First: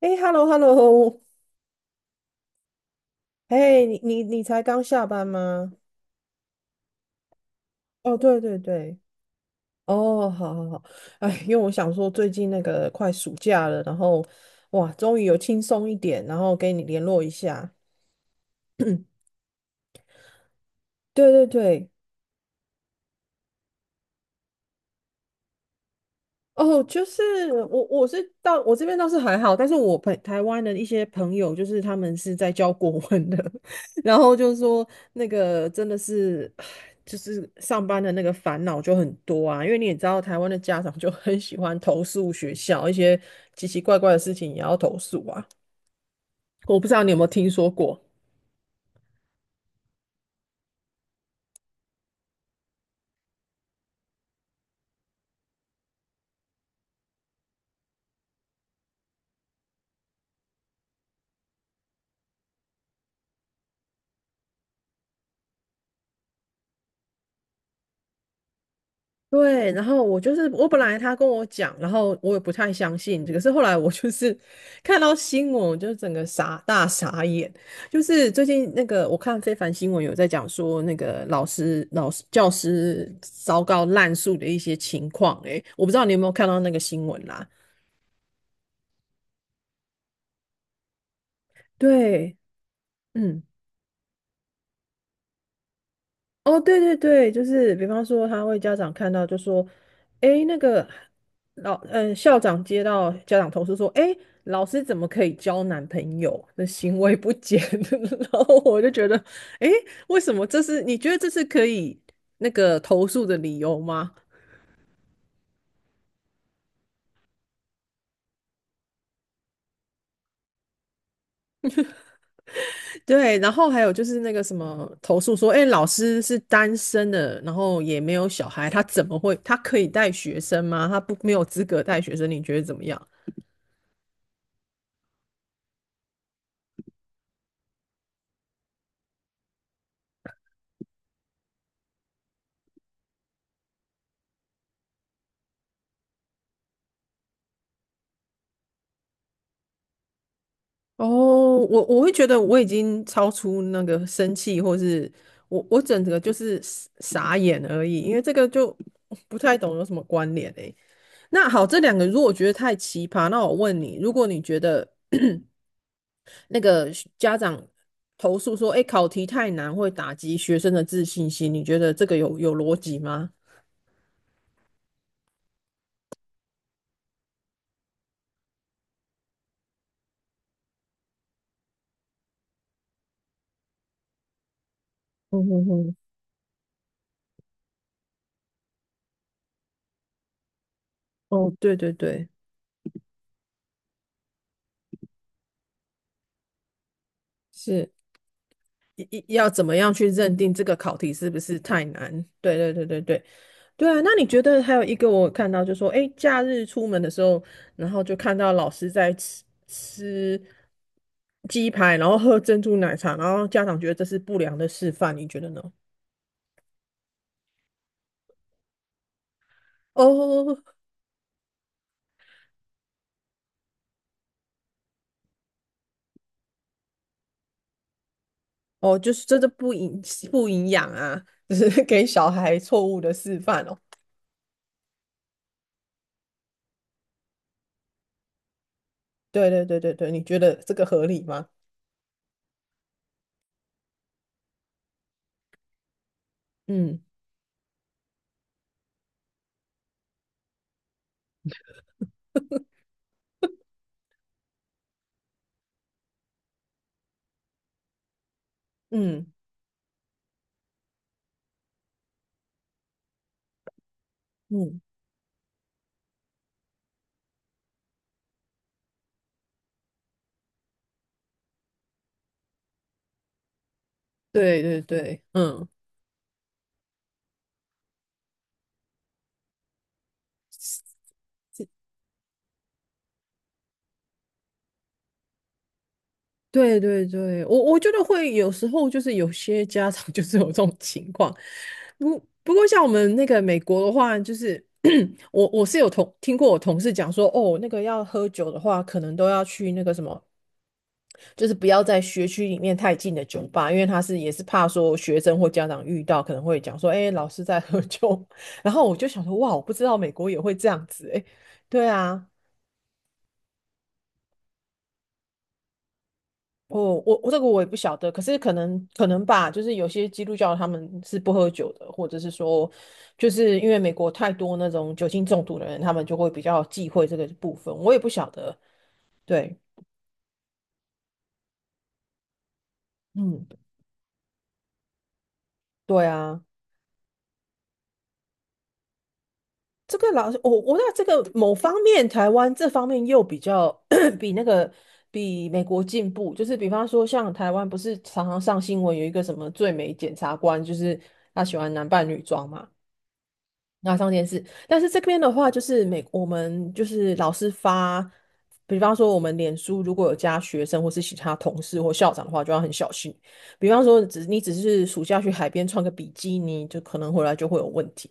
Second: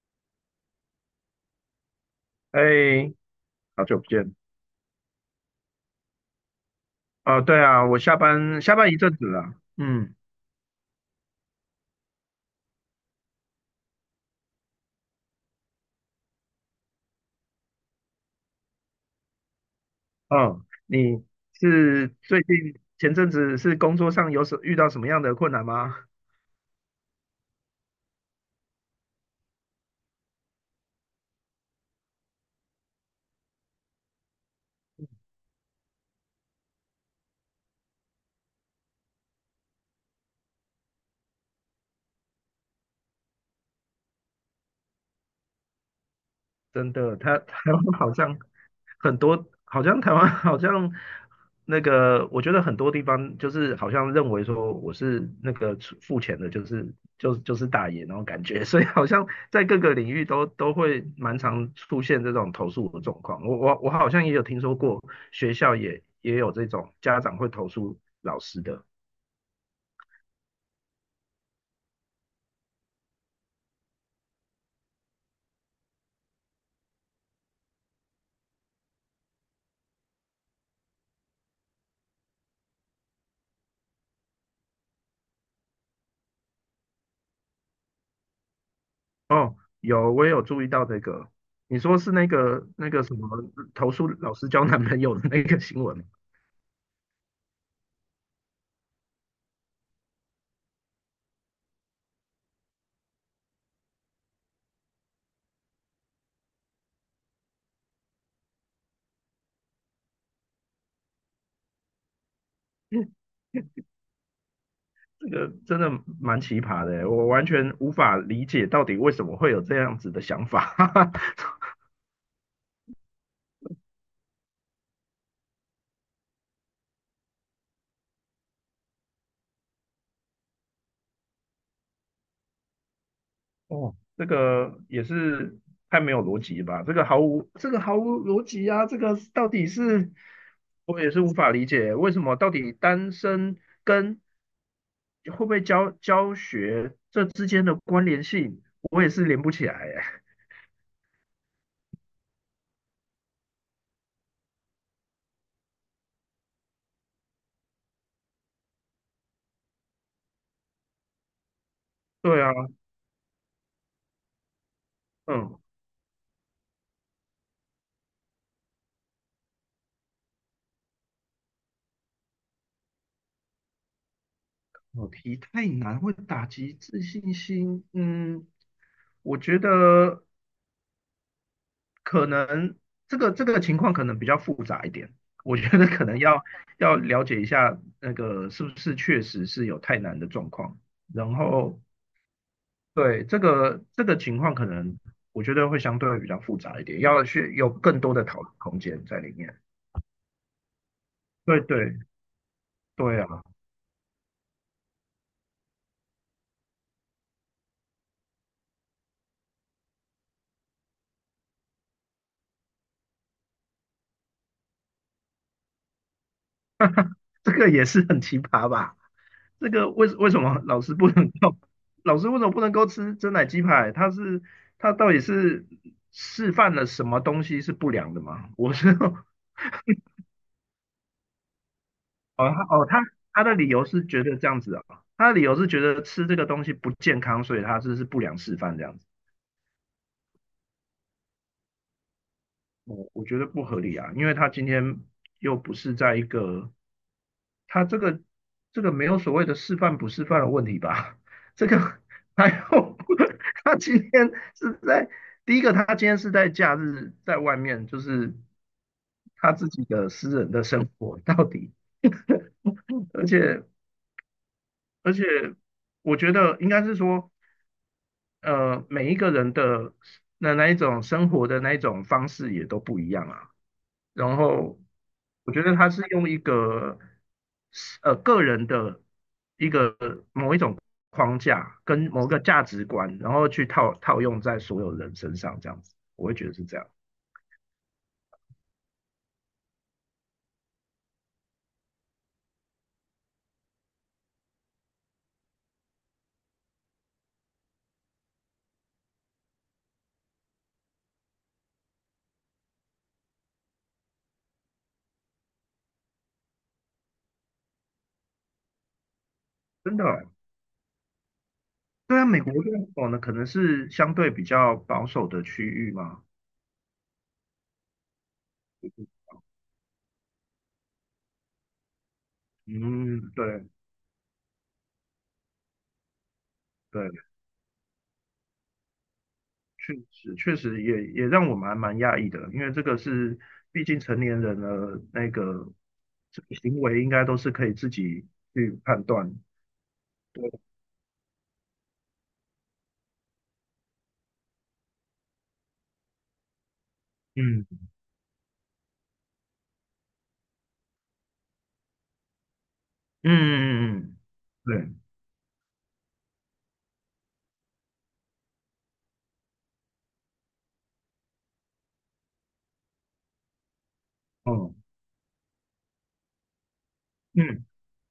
哎，hello，hello，哎，哎，好你久不你见。你才刚下班吗？哦，对啊，我哦，下对对班下班一对。阵子了。嗯。哦，好好好。哎，因为我想说最近那个快暑假了，然后哇，终于有轻松一点，然后跟你联络一下。哦，你对对对。是最近前阵子是工作上遇到什么样的困难吗？哦，就是我是到我这边倒是还好，但是台湾的一些朋友，就是他们是在教国文的，然后就说那个真的是，唉，就是上班的那个烦恼就很多啊，因为你也知道台湾的家长就很喜欢投诉学校，一些奇奇怪怪的事情也要投诉啊。我不真知道你有的，没有他听说他湾过。好像很多，好像台湾 好像那个，我觉得很多地方就是好像认为说我是那个付钱的，就是就是大爷那种感觉，所以好像在各个领域都会蛮常出现这种投诉的状况。我好像也有听说过，学校也有这种家长会投诉老师的。对，然后我就是我本来他跟我讲，然后我也不太相信，可是后来我就是 看到新闻，我就整个傻眼。就是最近那个我看非凡新闻有在讲说那个老师、老师、教师糟糕滥诉的一些情况。诶，我不知道你有没有看到那个新闻啦？哦，有，我也有注意到这个。你说是那对，个那个什么嗯。投诉老师交男朋友的那个新闻吗？哦，对对对，就是比方说，家长看到就说，诶，那个校长接到家长投诉说，诶，老师怎么可以交男朋友的行为不检？然后我就觉得，诶，为什么你觉得这是可以那个投诉的理由吗？这个真的蛮奇葩的欸，我完全无法理解到底为什么会有这样子的想法。对。然后还有就是那个什么投诉说，哎，老师是单身的，然后也没有小孩，他怎么会他可以带学生吗？他不没有资格带学生，你觉得怎么样？哦，这个也是太没有逻辑吧？这个毫无逻辑啊！这个到底是我也是无法理解，为什么到底单身跟会不会教学这之间的关联性，我也是连不起来耶。哦，我会觉得我已经超出那个生气，或是我整个就是傻眼而已，因为这个就不太懂有什么关联诶。那好，这两个如果对觉啊。得太奇葩，那我问你，如果你觉得嗯。那个家长投诉说，哎，考题太难会打击学生的自信心，你觉得这个有逻辑吗？考题太难会打击自信心，嗯，我觉得，可能这个情况可能比较复杂一点，嗯我哼觉得哼。可能要了解一下那个是不是确实是有太难的状况，然哦，对后，对对，对，这个情况可能，我觉得会相对比较复杂一点，要去有是更多的讨论空间在里要面。怎么样去认定这个考题是不是对太对，难？对对对对对对。啊。对啊，那你觉得还有一个我看到就说，诶，假日出门的时候，然后就看到老师在吃鸡排，然后喝珍珠奶茶，然后家长觉得这是不良的示范，你觉得呢？这个也是很奇葩吧？这个为为什哦么老师不能够，老师为什么不能够吃真奶鸡排？他到底是示范了什么东西是不良的吗？我是哦，就是真的不营养啊，就是给小哦，孩他错哦，误他的示他的范理哦。由是觉得这样子啊，他的理由是觉得吃这个东西不健康，所以他这是不良示范这样子。对对对对对，你觉得这个合理吗？我觉得不合理啊，因为他今天又不是在一个嗯他这个这个没有所谓的示范不示范的问题吧？这个还有 他今天是在第一个，他今天是在假日在外面，就是嗯他自己的私人的生活到底。而且嗯，而且我觉得应该是说。每一个人的那一种生活的那一种方式也都不一样啊。然对后对对，我觉嗯。得他是用一个个人的一个某一种框架跟某个价值观，然后去套用在所有人身上，这样子，我会觉得是这对样。对对，我觉得会有时候就是有些家长 就是有这种情况。不不过像我们那个美国的话，就是 我是有听过我同事讲说，哦，那个要喝酒的话，可能都要去那个什么，就是不要在学区里面太近的酒吧，因为也是怕说学生或家长遇到可能会讲说，哎，老师在喝酒。然后我就想说，哇，我不知道真的。美国也会这样子，哎，对对啊，啊。美国这种哦呢，可能是相对比较保守的区域嘛。哦，我这个我也不晓得，可是可能吧，就是有些基督教他们是不喝酒的，或者是说，就嗯，是对因为美国太多那种酒精中毒的人，他们就会比较忌讳对。这个部分，我也不晓得。对。确实也让我们还蛮讶异的，因为这个是嗯，毕竟成年人的那个，对这啊，个行为应该都是可以自己去判断。这个老师我对。我那这个某方面，台湾这方面又比较 比那个比美国进步，就是比方说像台湾不嗯是常常上新闻有一个什么最美检察官，就是他喜欢男扮女装嘛。嗯那嗯上嗯，电视，但是对，这边的话，就是我们就是老师发，比方说我们脸书如果有加学生或是其他同事或校长的话，就要很小心。比方说你只哦，是暑假去海边穿个比基尼，就可能回来就会嗯，有问题。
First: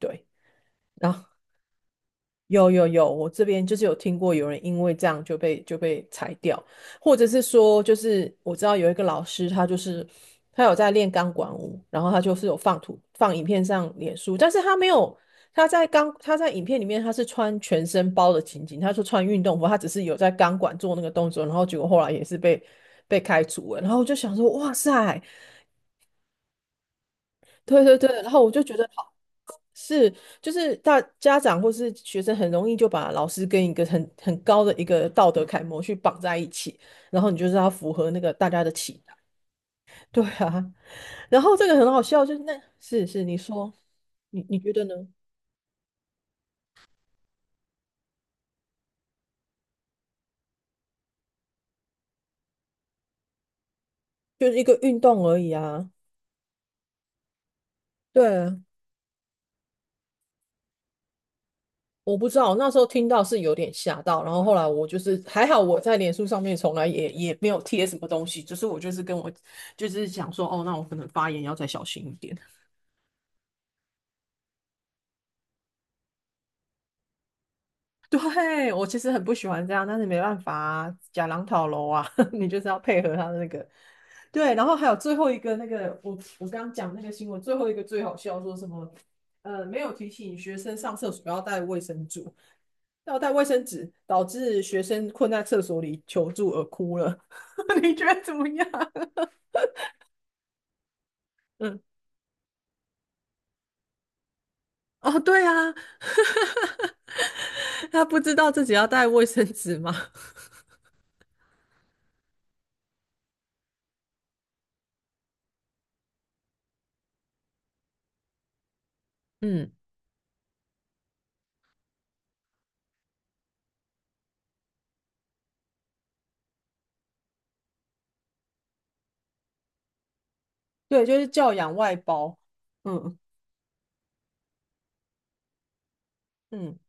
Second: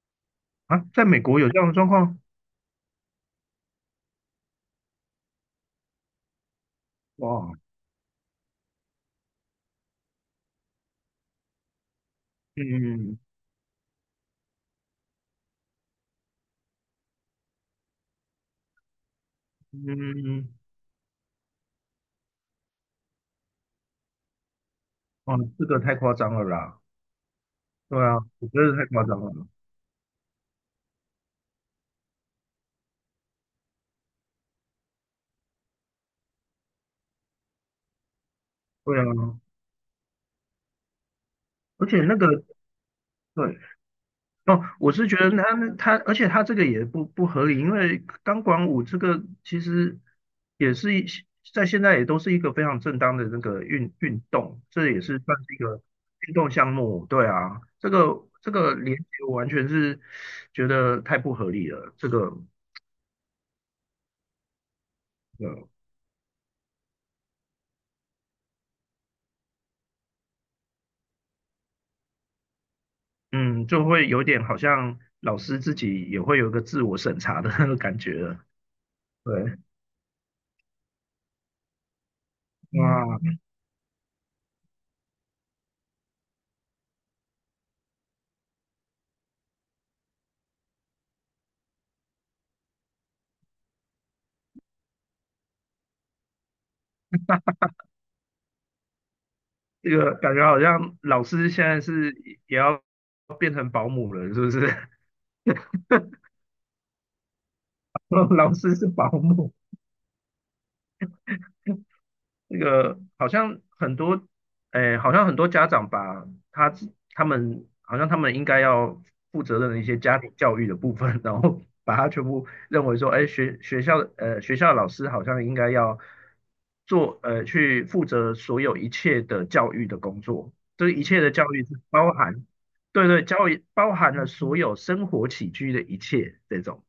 对。啊，在然美后国有这样的状况。有有有，我这边就是有听过有人因为这样就被裁掉，或者是哇，说，就是我知道有一个老师，他就是他有在练钢管舞，然后他就是有嗯放影片上脸书，但是他没有他在影片里面他是穿全身包的情景，他说穿运动服，他嗯只是有在嗯。钢管做那个动作，然后结果后来也是被开除了，然后我就想说，哇塞。哦，这个太夸张了啦，对对对对，啊，然后我我觉就觉得太得夸好张了，是，就是大家长或是学生很容易就把老师跟一个很高的一个道德楷模去绑在一起，然后你就是要符合那个大家的对期啊。待。对啊，然后这个而很且好那笑，就是个，那是你对。说，你哦，觉得我呢？是觉得他，而且他这个也不合理，因为钢管舞这个其实也是一在现在也都是一个非常正当的那个运运就是动，一个这也运是动算而已是一个啊。运动项目，对啊，这个这对。个连接我完全是觉得太不合理了。这我不个知道，那时候听到是有点吓到，然后后来我就是还好，呃我在脸书上面从来也没有贴什么东西，只是我就是就是想说，哦，那我可能发言要再小心一点。嗯就会有点好像老师自己也会有一个自我审查的那个感 觉了。对，我其实很不喜对。欢这样，但是没办法啊，假狼讨楼啊，你就是要配哇。合他嗯的那个。对。然后还有最后一个那个，我刚刚讲那个新闻，最后一个最好笑，说什么没有提醒学生上厕所要带卫生纸，要带卫生纸，导致学生困在厕所里求助而哭了。你觉得怎么样？这个感觉好像老师 现嗯。在是也要变成保姆了，是不是？哦，对啊。他不知 道老自己师要是带保卫生姆，纸吗？那个好像很多。哎，好像很多家长把他们好像他们应该要负责任嗯。的一些家庭教育的部分，然后 把它全部认为说，哎，学校的老师好像应该要去负责所有一切的教育的工作，这一对，就切是的教教育养是外包包。含，对嗯对，教育包含了所有生活起居的一切这嗯。种。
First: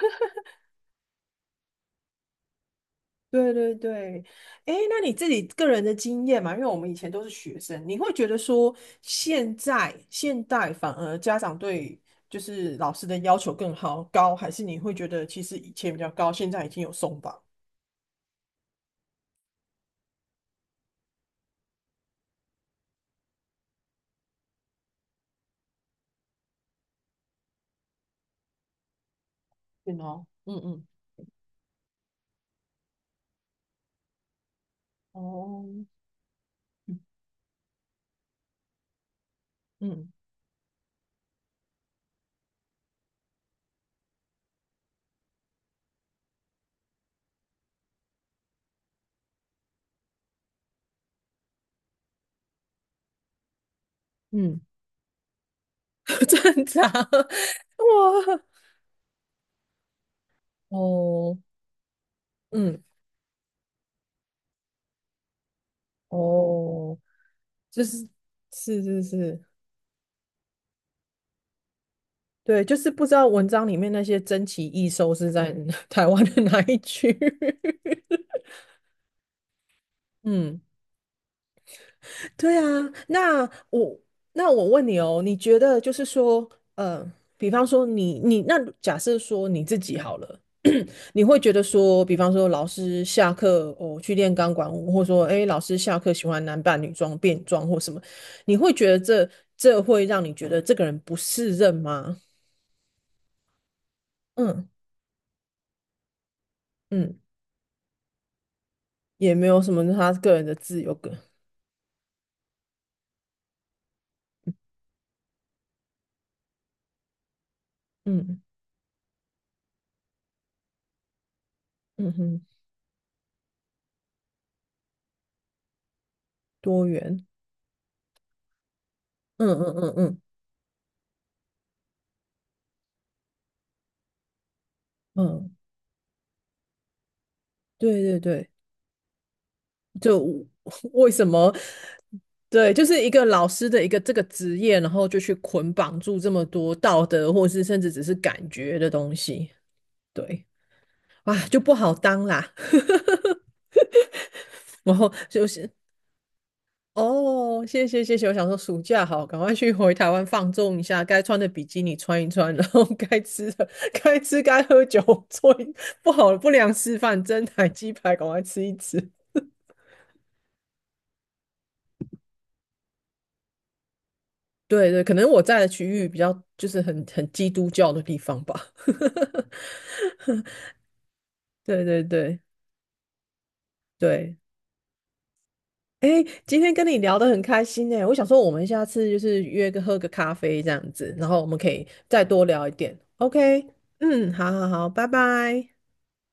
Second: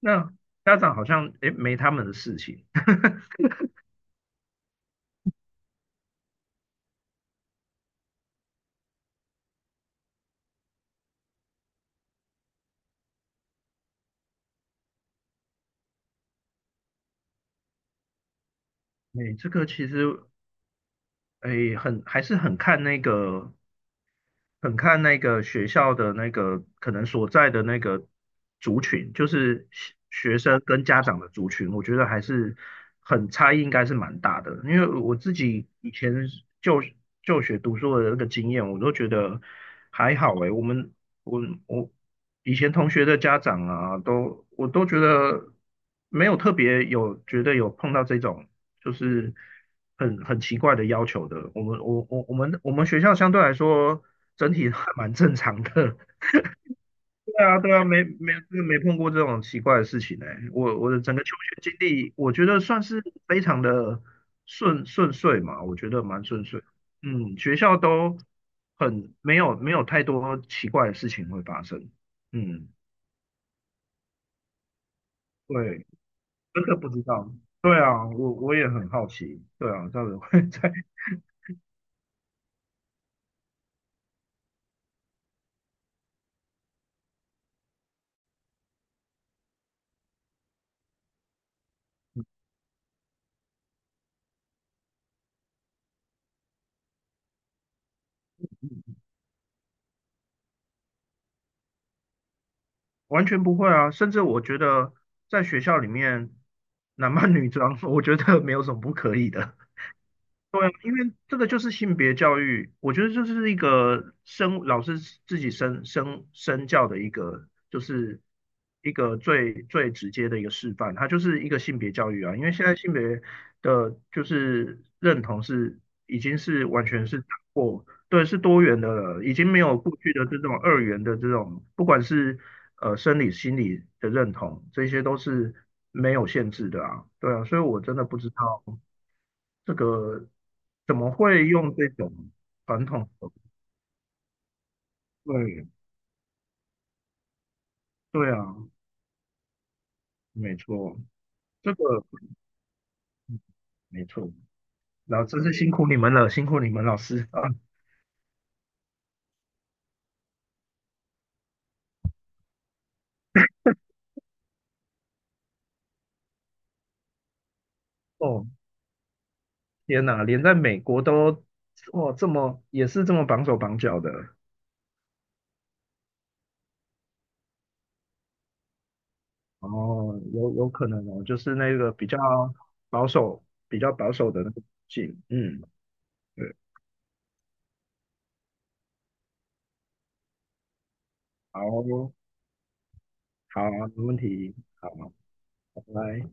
那家长好像，哎，没他们的事情。对对对。哎，那你自己个人的经验嘛，因为我们以前都是学生，你会觉得说现代反而家长对就是老师的要求更高，还是你会觉得其实以前比较高，现在已经有松绑？哎，这个其实诶，很还是很看那个，很看那个学校的那个可能所在的那个族群，就是学对哦，学嗯生跟嗯。家长的族群，我觉得还是很差异，应该是蛮大的。因为我自哦，己以前就嗯就学读书的那个经验，我都觉得嗯。还好诶。我们我我以前同学的家长啊，我都觉得没有特别有觉得有碰到这种。就是很奇怪的要求的。我们我我我们我们学校相对来说整嗯。体还蛮正常的。正常。对啊，对 啊，没没哇。没碰过这种奇怪的事情哎。我的整个哦。求学经历，我觉得嗯。算是非常的顺遂嘛，我觉得蛮顺遂。哦。嗯，学校就是都是是很没是。有没有太多奇怪的事情会发生。对，嗯，就是不知道文章里面那些珍奇异兽是在 对，台湾的哪真一的不知区。道。对啊，我也很好奇。对啊，到底会 嗯。在对啊。那我那我问你哦，你觉得就是说，呃，比方说你那假设说你自己好了。你会觉得说，比方说老师下课去练钢管舞，或者说诶老师下课喜欢男扮女装、变装或什么，你会觉得这会让你觉得这个人不适任吗？完全不会啊，甚至我觉嗯得在学校里面男嗯。扮女装，我觉得没有什么不可以也没的。有什么，他个人的对啊，自因由。为这个就是性别教育，我觉得就是一个老师自己身教的一个，就是嗯一个最直接的一个示范，它就是一个性别教嗯育啊。哼。因为现在性别的就是认同是已经是完多全是元。打破，对，是多元的了，已经嗯没嗯有嗯过去嗯。的这种二元的这种，不管是生理、心理的认同，这些都嗯。是没有限制的啊。对啊，所以我真对的不对知对，道。这就 个 怎为么什会么？用这种对，就传是一统个的。老师的一个这个职业，然后就去对捆绑住这么多道德，或是甚至只是对啊，感觉的东西。对。没错，啊，就不这个好当啦。没错。然后真就是是，辛苦你们了，辛苦你们老师啊！哦，谢谢谢谢。我想说暑假好，赶快去回台湾放纵一下，该穿的比基尼穿一穿，然后该吃该喝酒，做一不好的不良示范，蒸奶鸡排赶快哦，吃一吃。天哪，连在美国都，哇，这么也是这么绑手绑脚的。对对，可能我在的区域比较就是很基督教的地方吧。哦，有可能哦，就是那对个对比较对保守、比较保守对。的那个性，嗯，哎，对，今天跟你聊得很开心哎，我想说我们下次就是约个喝个咖啡这样子，然后我们可以好，再多聊一点。好，OK。没问嗯，好题，好好，好，拜拜。拜拜。